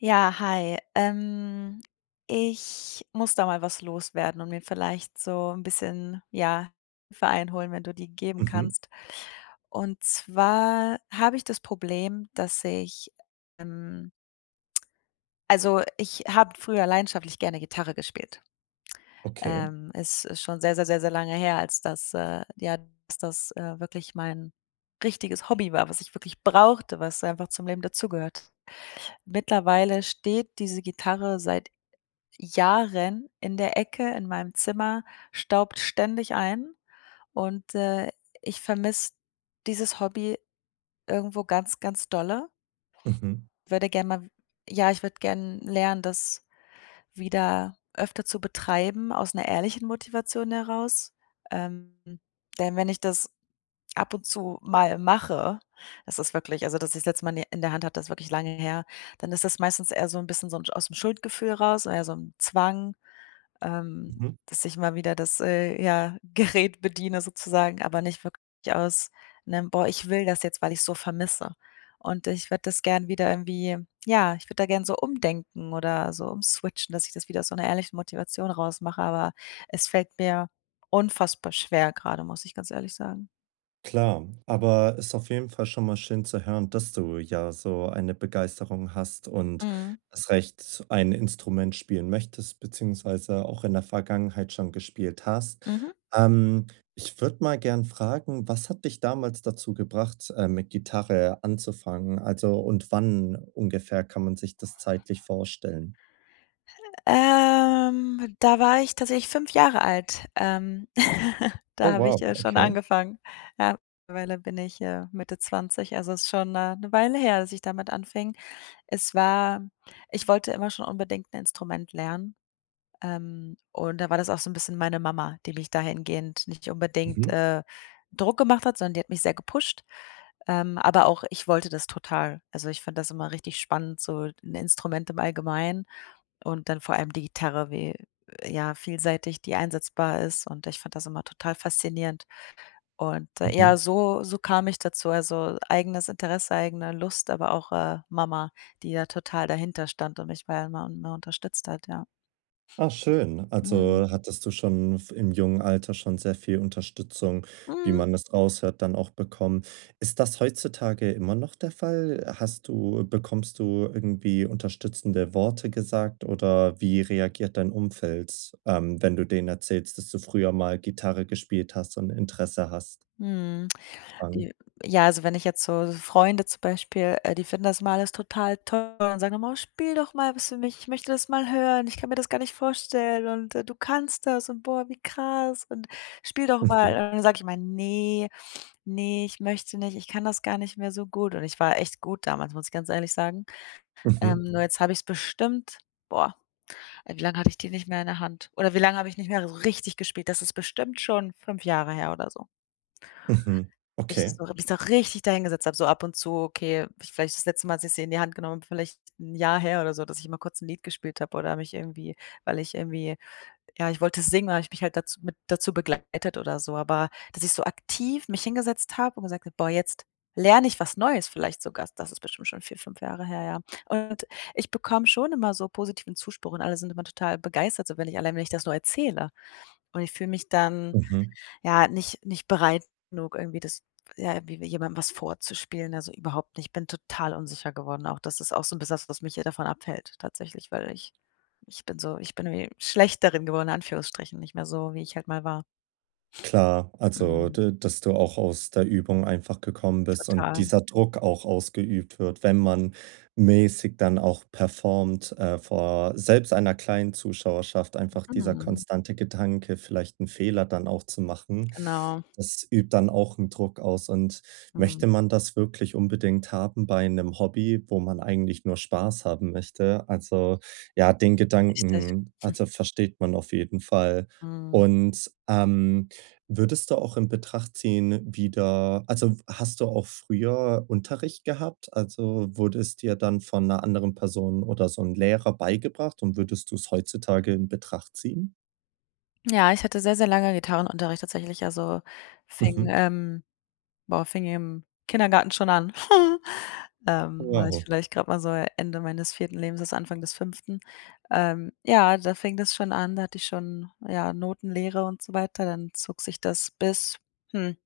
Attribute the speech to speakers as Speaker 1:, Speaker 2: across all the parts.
Speaker 1: Ja, hi, ähm, ich muss da mal was loswerden und mir vielleicht so 'n bisschen, ja, Hilfe einholen, wenn du die geben
Speaker 2: Mhm.
Speaker 1: kannst. Und zwar habe ich das Problem, dass ich, ähm also, ich habe früher leidenschaftlich gerne Gitarre gespielt.
Speaker 2: Okay.
Speaker 1: Ähm, es ist schon sehr, sehr, sehr, sehr lange her, als das äh, ja, als das, äh, wirklich mein richtiges Hobby war, was ich wirklich brauchte, was einfach zum Leben dazugehört. Mittlerweile steht diese Gitarre seit Jahren in der Ecke in meinem Zimmer, staubt ständig ein und, äh, ich vermisse dieses Hobby irgendwo ganz, ganz dolle.
Speaker 2: Mhm.
Speaker 1: Würde gerne ma ja, ich würde gerne lernen, das wieder öfter zu betreiben, aus 'ner ehrlichen Motivation heraus. Ähm, denn wenn ich das ab und zu mal mache das ist wirklich also, dass ich das letzte Mal in die in der Hand hatte ist wirklich lange her. Dann ist das meistens eher so 'n bisschen so aus dem Schuldgefühl raus, oder eher so 'n Zwang. Ähm,
Speaker 2: Mhm.
Speaker 1: dass ich mal wieder das, äh, ja, Gerät bediene sozusagen, aber nicht wirklich aus 'nem: „Boah, ich will das jetzt, weil ich's so vermisse.“ Und ich würde das gerne wieder irgendwie ja, ich würde da gerne so umdenken oder so umswitchen, dass ich das wieder aus einer ehrlichen Motivation raus mache, aber es fällt mir unfassbar schwer gerade, muss ich ganz ehrlich sagen.
Speaker 2: Klar, aber ist auf jeden Fall schon mal schön zu hören, dass du ja so eine Begeisterung hast und
Speaker 1: Mhm.
Speaker 2: erst recht ein Instrument spielen möchtest, beziehungsweise auch in der Vergangenheit schon gespielt hast.
Speaker 1: Mhm.
Speaker 2: Ähm, ich würde mal gerne fragen: Was hat dich damals dazu gebracht, äh, mit Gitarre anzufangen? Also, und wann ungefähr kann man sich das zeitlich vorstellen?
Speaker 1: Ähm, dwa war ich tatsächlich 5 Jahre alt, ähm,
Speaker 2: Oh,
Speaker 1: da habe ich,
Speaker 2: wow,
Speaker 1: äh, schon
Speaker 2: okay.
Speaker 1: angefangen. Ja, mittlerweile bin ich, äh, Mitte 20, also es ist schon 'ne 'ne Weile her, dass ich damit anfing. Es war ich wollte immer schon unbedingt 'n Instrument lernen, ähm, und da war das auch so 'n bisschen meine Mama, die mich dahingehend nicht unbedingt,
Speaker 2: Mhm.
Speaker 1: äh, Druck gemacht hat, sondern die hat mich sehr gepusht. Ähm, aber auch ich wollte das total. Also, ich fand das immer richtig spannend, so 'n Instrument im Allgemeinen und dann vor allem die Gitarre wie, ja, vielseitig, die einsetzbar ist, und ich fand das immer total faszinierend. Und ja,
Speaker 2: Mhm.
Speaker 1: so so kam ich dazu. Also eigenes Interesse, eigene Lust, aber auch, äh, Mama, die ja total dahinterstand und mich ja immer, ne, unterstützt hat, ja.
Speaker 2: Ah, schön.
Speaker 1: Mhm.
Speaker 2: Also hattest du schon v im jungen Alter schon sehr viel Unterstützung, wie
Speaker 1: Mhm.
Speaker 2: man das raushört, dann auch bekommen. Ist das heutzutage immer noch der Fall? Hast du bekommst du irgendwie unterstützende Worte gesagt, oder wie reagiert dein Umfeld, ähm, wenn du denen erzählst, dass du früher mal Gitarre gespielt hast und Interesse hast?
Speaker 1: Mhm.
Speaker 2: [unintelligible]
Speaker 1: J ja. Also wenn ich jetzt so Freunde zum Beispiel, äh, die finden das immer alles total toll und sagen immer: „Oh, spiel doch mal was für mich. Ich möchte das mal hören. Ich kann mir das gar nicht vorstellen und du kannst das und boah, wie krass und spiel doch mal.”
Speaker 2: Mhm.
Speaker 1: Und dann sage ich immer: „Ne, ne, ich möchte nicht, ich kann das gar nicht mehr so gut.“ Und ich war echt gut damals, muss ich ganz ehrlich sagen. Ähm,
Speaker 2: Mhm.
Speaker 1: nur jetzt habe ich's bestimmt boah, ey, wie lange hatte ich die nicht mehr in der Hand? Oder wie lange habe ich nicht mehr richtig gespielt? Das ist bestimmt schon 5 Jahre her oder so.
Speaker 2: Mhm,
Speaker 1: Ich
Speaker 2: okay.
Speaker 1: so habe mich da richtig dahin gesetzt habe so ab und zu, okay vielleicht das letzte Mal, dass ich sie in die Hand genommen habe, vielleicht 'n Jahr her oder so, dass ich mal kurz 'n Lied gespielt habe oder mich irgendwie weil ich irgendwie ja, ich wollte singen, und dann habe ich mich halt dazu mit dazu begleitet oder so, aber dass ich so aktiv mich hingesetzt habe und gesagt habe: „Boah, jetzt lerne ich was Neues, vielleicht sogar.”, das ist bestimmt schon 4, 5 Jahre her, ja. Und ich bekomme schon immer so positiven Zuspruch und alle sind immer total begeistert so, wenn ich allein wenn ich das nur erzähle. Und ich fühle mich dann,
Speaker 2: Mhm.
Speaker 1: ja, nicht nicht bereit genug, irgendwie das ja, irgendwie jemandem was vorzuspielen, also überhaupt nicht. Ich bin total unsicher geworden auch das ist auch so'n bisschen das, was mich hier davon abhält, tatsächlich, weil ich ich bin so ich bin irgendwie schlecht darin geworden, in Anführungsstrichen nicht mehr so, wie ich halt mal war.
Speaker 2: Klar, also
Speaker 1: Mhm.
Speaker 2: d dass du auch aus der Übung einfach gekommen bist und
Speaker 1: Total.
Speaker 2: dieser Druck auch ausgeübt wird, wenn man mäßig dann auch performt, äh, vor selbst einer kleinen Zuschauerschaft einfach dieser
Speaker 1: Mhm.
Speaker 2: konstante Gedanke, vielleicht 'n Fehler dann auch zu machen.
Speaker 1: Genau.
Speaker 2: Das übt dann auch 'n Druck aus und
Speaker 1: Mhm.
Speaker 2: möchte man das wirklich unbedingt haben bei 'nem Hobby, wo man eigentlich nur Spaß haben möchte? Also ja, den
Speaker 1: Richtig.
Speaker 2: Gedanken, also, versteht man auf jeden Fall.
Speaker 1: Mhm.
Speaker 2: Und, ähm, würdest du auch in Betracht ziehen, wieder also hast du auch früher Unterricht gehabt? Also wurde es dir dann von 'ner anderen Person oder so 'n Lehrer beigebracht und würdest du's heutzutage in Betracht ziehen?
Speaker 1: Ja, ich hatte sehr, sehr lange Gitarrenunterricht tatsächlich, also, fing
Speaker 2: Mhm.
Speaker 1: ähm, boah, fing im Kindergarten schon an. Ähm, da war ich
Speaker 2: [unintelligible]
Speaker 1: vielleicht gerade mal so Ende meines 4. Lebensjahres, Anfang des 5. Ähm ja, da fing das schon an, da hatte ich schon, ja, Notenlehre und so weiter, dann zog sich das bis, hm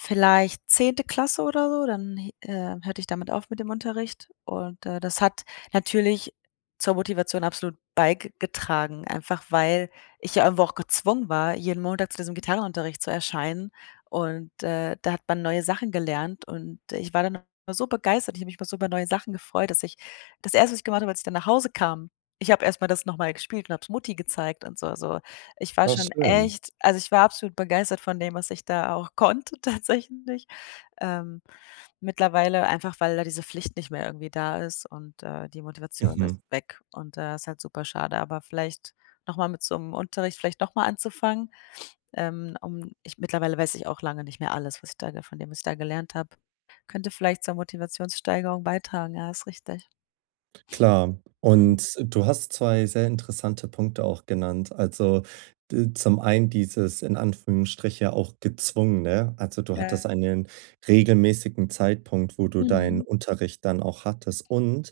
Speaker 1: vielleicht 10. Klasse oder so, dann, hi äh, hörte ich damit auf mit dem Unterricht und, äh, das hat natürlich zur Motivation absolut beigetragen, einfach, weil ich ja irgendwo auch gezwungen war, jeden Montag zu diesem Gitarrenunterricht zu erscheinen. Und, äh, da hat man neue Sachen gelernt, und ich war dann immer so begeistert, ich habe mich immer so über neue Sachen gefreut, dass ich das 1., was ich gemacht habe, als ich dann nach Hause kam ich habe erstmal das nochmal gespielt und hab es Mutti gezeigt und so, so. Ich war
Speaker 2: Ah
Speaker 1: schon
Speaker 2: schön.
Speaker 1: echt also, ich war absolut begeistert von dem, was ich da auch konnte tatsächlich. Ähm, mittlerweile einfach, weil da diese Pflicht nicht mehr irgendwie da ist und äh, die Motivation ist
Speaker 2: Mhm.
Speaker 1: weg und, äh, ist halt super schade, aber vielleicht nochmal mit so 'm Unterricht vielleicht nochmal anzufangen, ähm, um ich mittlerweile weiß ich auch lange nicht mehr alles, was ich da von dem was ich da gelernt habe. Könnte vielleicht zur Motivationssteigerung beitragen, ja, ist richtig.
Speaker 2: Klar.
Speaker 1: Mhm.
Speaker 2: Und du hast 2 sehr interessante Punkte auch genannt. Also, d zum einen dieses in Anführungsstriche auch gezwungen, ne? Also, du hattest
Speaker 1: Ja.
Speaker 2: einen regelmäßigen Zeitpunkt, wo du deinen
Speaker 1: Mhm.
Speaker 2: Unterricht dann auch hattest und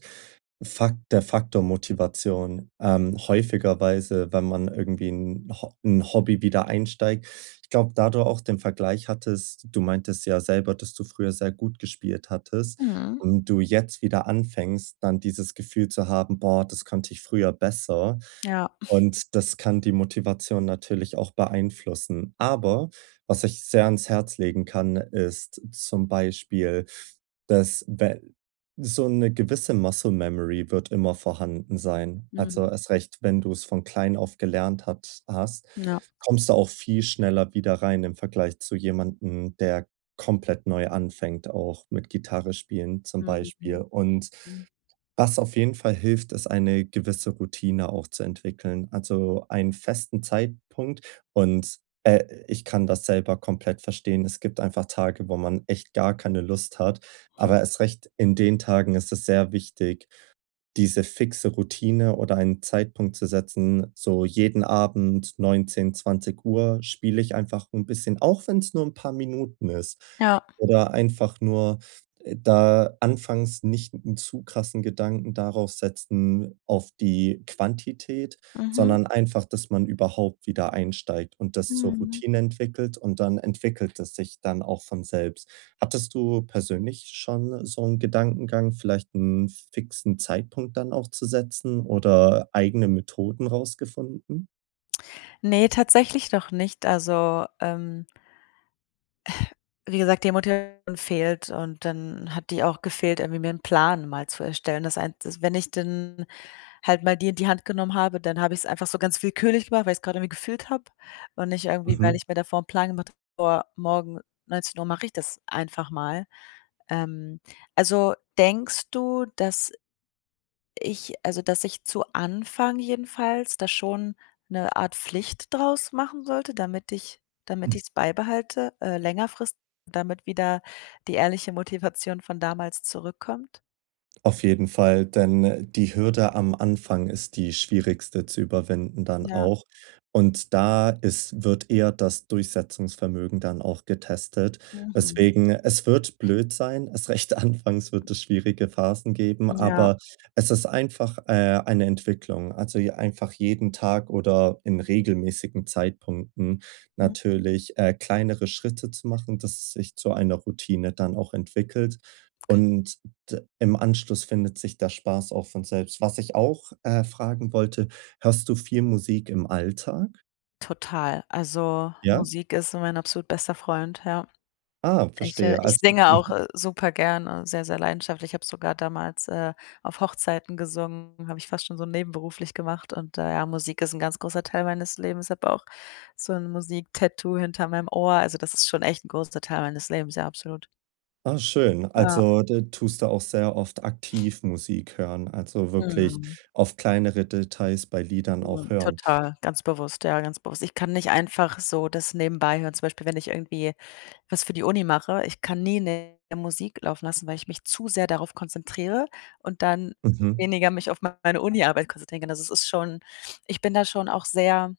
Speaker 2: Fakt der Faktor Motivation. Ähm, häufigerweise, wenn man irgendwie 'n Ho in Hobby wieder einsteigt Ich glaube, da du auch den Vergleich hattest Du meintest ja selber, dass du früher sehr gut gespielt hattest
Speaker 1: Mhm.
Speaker 2: und du jetzt wieder anfängst dann dieses Gefühl zu haben: „Boah, das konnte ich früher besser.“
Speaker 1: Ja.
Speaker 2: Und das kann die Motivation natürlich auch beeinflussen. Aber was ich sehr ans Herz legen kann, ist zum Beispiel dass we so 'ne gewisse Muscle-Memory wird immer vorhanden sein. Also,
Speaker 1: Mhm.
Speaker 2: erst recht, wenn du's von klein auf gelernt hat hast,
Speaker 1: Ja.
Speaker 2: kommst du auch viel schneller wieder rein im Vergleich zu jemandem, der komplett neu anfängt, auch mit Gitarre spielen zum
Speaker 1: Mhm,
Speaker 2: Beispiel.
Speaker 1: mhm.
Speaker 2: Und
Speaker 1: Mhm.
Speaker 2: was auf jeden Fall hilft, ist eine gewisse Routine auch zu entwickeln. Also, einen festen Zeitpunkt. Und, äh, ich kann das selber komplett verstehen. Es gibt einfach Tage, wo man echt gar keine Lust hat.
Speaker 1: Hm.
Speaker 2: Aber erst recht in den Tagen ist es sehr wichtig, diese fixe Routine oder einen Zeitpunkt zu setzen, so jeden Abend 19, 20:00 spiele ich einfach 'n bisschen, auch wenn's nur 'n paar Minuten ist,
Speaker 1: Ja.
Speaker 2: oder einfach nur da anfangs nicht 'n zu krassen Gedanken darauf setzen auf die Quantität,
Speaker 1: Mhm.
Speaker 2: sondern einfach, dass man überhaupt wieder einsteigt und das zur
Speaker 1: Mhm.
Speaker 2: Routine entwickelt. Und dann entwickelt es sich dann auch von selbst. Hattest du persönlich schon so 'n Gedankengang, vielleicht 'n fixen Zeitpunkt dann auch zu setzen oder eigene Methoden rausgefunden?
Speaker 1: Ne, tatsächlich noch nicht, also, ähm wie gesagt, die Motivation fehlt und dann hat die auch gefehlt, irgendwie mir 'n Plan mal zu erstellen. Das ein das wenn ich dann halt mal die in die Hand genommen habe, dann habe ich es einfach so ganz willkürlich gemacht, weil ich es gerade irgendwie gefühlt habe und nicht irgendwie, weil
Speaker 2: Mhm.
Speaker 1: ich mir davor 'n Plan gemacht habe, vor morgen 19:00 mache ich das einfach mal. Ähm, also denkst du, dass ich also, dass ich zu Anfang jedenfalls da schon 'ne Art Pflicht draus machen sollte, damit ich damit
Speaker 2: Hm.
Speaker 1: ich es beibehalte, äh, längerfristig, damit wieder die ehrliche Motivation von damals zurückkommt?
Speaker 2: Auf jeden Fall, denn, äh, die Hürde am Anfang ist die schwierigste zu überwinden dann
Speaker 1: Ja.
Speaker 2: auch. Und da ist wird eher das Durchsetzungsvermögen dann auch getestet,
Speaker 1: Mhm.
Speaker 2: weswegen Es wird blöd sein. Erst recht anfangs wird es schwierige Phasen geben,
Speaker 1: Ja.
Speaker 2: aber es ist einfach, äh, eine Entwicklung. Also, je einfach jeden Tag oder in regelmäßigen Zeitpunkten
Speaker 1: Mhm.
Speaker 2: natürlich, äh, kleinere Schritte zu machen, dass es sich zu einer Routine dann auch entwickelt.
Speaker 1: Okay.
Speaker 2: Und d im Anschluss findet sich der Spaß auch von selbst. Was ich auch, äh, fragen wollte, hörst du viel Musik im Alltag?
Speaker 1: Total. Also,
Speaker 2: Ja?
Speaker 1: Musik ist mein absolut bester Freund, ja.
Speaker 2: Ah,
Speaker 1: Ich, äh
Speaker 2: verstehe.
Speaker 1: ich
Speaker 2: Also
Speaker 1: singe auch,
Speaker 2: mhm.
Speaker 1: äh, super gerne sehr, sehr leidenschaftlich. Ich habe sogar damals, äh, auf Hochzeiten gesungen, habe ich fast schon so nebenberuflich gemacht und, äh, ja, Musik ist 'n ganz großer Teil meines Lebens. Ich habe auch so 'n Musik-Tattoo hinter meinem Ohr, also, das ist schon echt 'n großer Teil meines Lebens, ja, absolut.
Speaker 2: Ah schön.
Speaker 1: Ja.
Speaker 2: Also, da tust du auch sehr oft aktiv Musik hören. Also, wirklich
Speaker 1: Mhm.
Speaker 2: auf kleinere Details bei Liedern auch
Speaker 1: Mhm,
Speaker 2: hören.
Speaker 1: total, ganz bewusst, ja, ganz bewusst. Ich kann nicht einfach so das nebenbei hören, zum Beispiel, wenn ich irgendwie was für die Uni mache, ich kann nie 'ne Musik laufen lassen, weil ich mich zu sehr darauf konzentriere und dann
Speaker 2: Mhm.
Speaker 1: weniger mich auf meine Uniarbeit konzentrieren kann. Also, es ist schon ich bin da schon auch sehr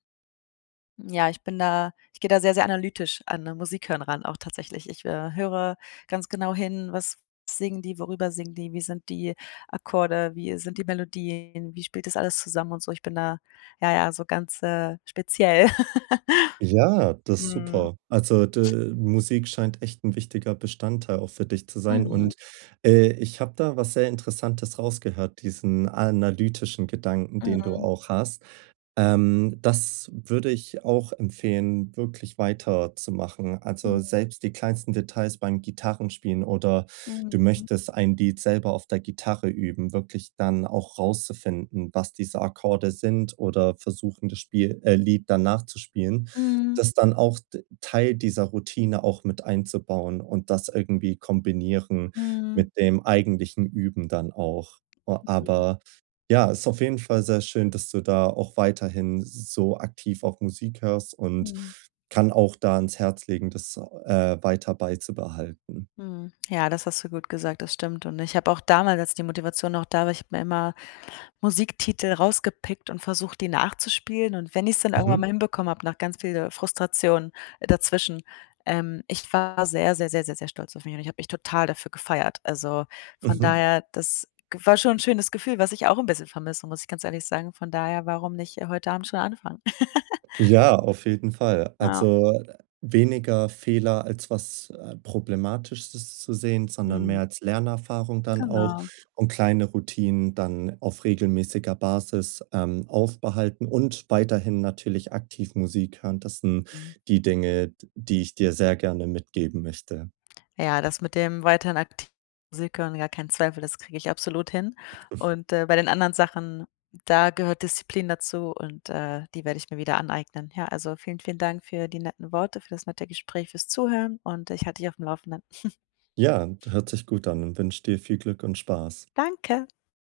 Speaker 1: ja, ich bin da ich gehe da sehr, sehr analytisch an Musikhören, auch tatsächlich. Ich, äh, höre ganz genau hin, was singen die, worüber singen die, wie sind die Akkorde, wie sind die Melodien, wie spielt das alles zusammen und so. Ich bin da, ja, ja, so ganz, äh, speziell.
Speaker 2: Ja, das ist
Speaker 1: Mhm.
Speaker 2: super. Also d Musik scheint echt 'n wichtiger Bestandteil auch für dich zu sein.
Speaker 1: Mhm.
Speaker 2: Und, äh, ich habe da was sehr Interessantes rausgehört, diesen analytischen Gedanken, den du
Speaker 1: Mhm.
Speaker 2: auch hast. Ähm, das würde ich auch empfehlen, wirklich weiterzumachen. Also,
Speaker 1: Mhm.
Speaker 2: selbst die kleinsten Details beim Gitarrenspielen oder du
Speaker 1: Mhm.
Speaker 2: möchtest ein Lied selber auf der Gitarre üben, wirklich dann auch rauszufinden, was diese Akkorde sind oder versuchen, das Spiel, äh Lied dann nachzuspielen.
Speaker 1: Mhm.
Speaker 2: Das dann auch d Teil dieser Routine auch mit einzubauen und das irgendwie kombinieren
Speaker 1: Mhm.
Speaker 2: mit dem eigentlichen Üben dann auch. O
Speaker 1: Mhm.
Speaker 2: aber, ja, ist auf jeden Fall sehr schön, dass du da auch weiterhin so aktiv auch Musik hörst und
Speaker 1: Mhm.
Speaker 2: kann auch da ans Herz legen, das, äh, weiter beizubehalten.
Speaker 1: Mhm. Ja, das hast du gut gesagt, das stimmt. Und ich habe auch damals, als die Motivation noch da war ich habe mir immer Musiktitel rausgepickt und versucht, die nachzuspielen. Und wenn ich es dann irgendwann
Speaker 2: Mhm.
Speaker 1: mal hinbekommen habe, nach ganz viel Frustration dazwischen ähm, ich war sehr, sehr, sehr, sehr, sehr stolz auf mich und ich habe mich total dafür gefeiert. Also, von
Speaker 2: Mhm.
Speaker 1: daher, das g war schon 'n schönes Gefühl, was ich auch 'n bisschen vermisse, muss ich ganz ehrlich sagen, von daher, warum nicht heute Abend schon anfangen?
Speaker 2: Ja, auf jeden Fall.
Speaker 1: Ja.
Speaker 2: Also, weniger Fehler, als was, äh, Problematisches zu sehen, sondern mehr
Speaker 1: Mhm.
Speaker 2: als Lernerfahrung dann auch
Speaker 1: Genau.
Speaker 2: und kleine Routinen dann auf regelmäßiger Basis, ähm, aufbehalten und weiterhin natürlich aktiv Musik hören. Das sind
Speaker 1: Mhm.
Speaker 2: die Dinge, d die ich dir sehr gerne mitgeben möchte.
Speaker 1: Ja, das mit dem weiterhin aktiv Musik hören, ja, kein Zweifel, das kriege ich absolut hin. Und, äh, bei den anderen Sachen, da gehört Disziplin dazu und, äh, die werde ich mir wieder aneignen. Ja, also, vielen, vielen Dank für die netten Worte, für das nette Gespräch, fürs Zuhören und ich halte dich auf dem Laufenden.
Speaker 2: Ja, d hört sich gut an und wünsche dir viel Glück und Spaß.
Speaker 1: Danke.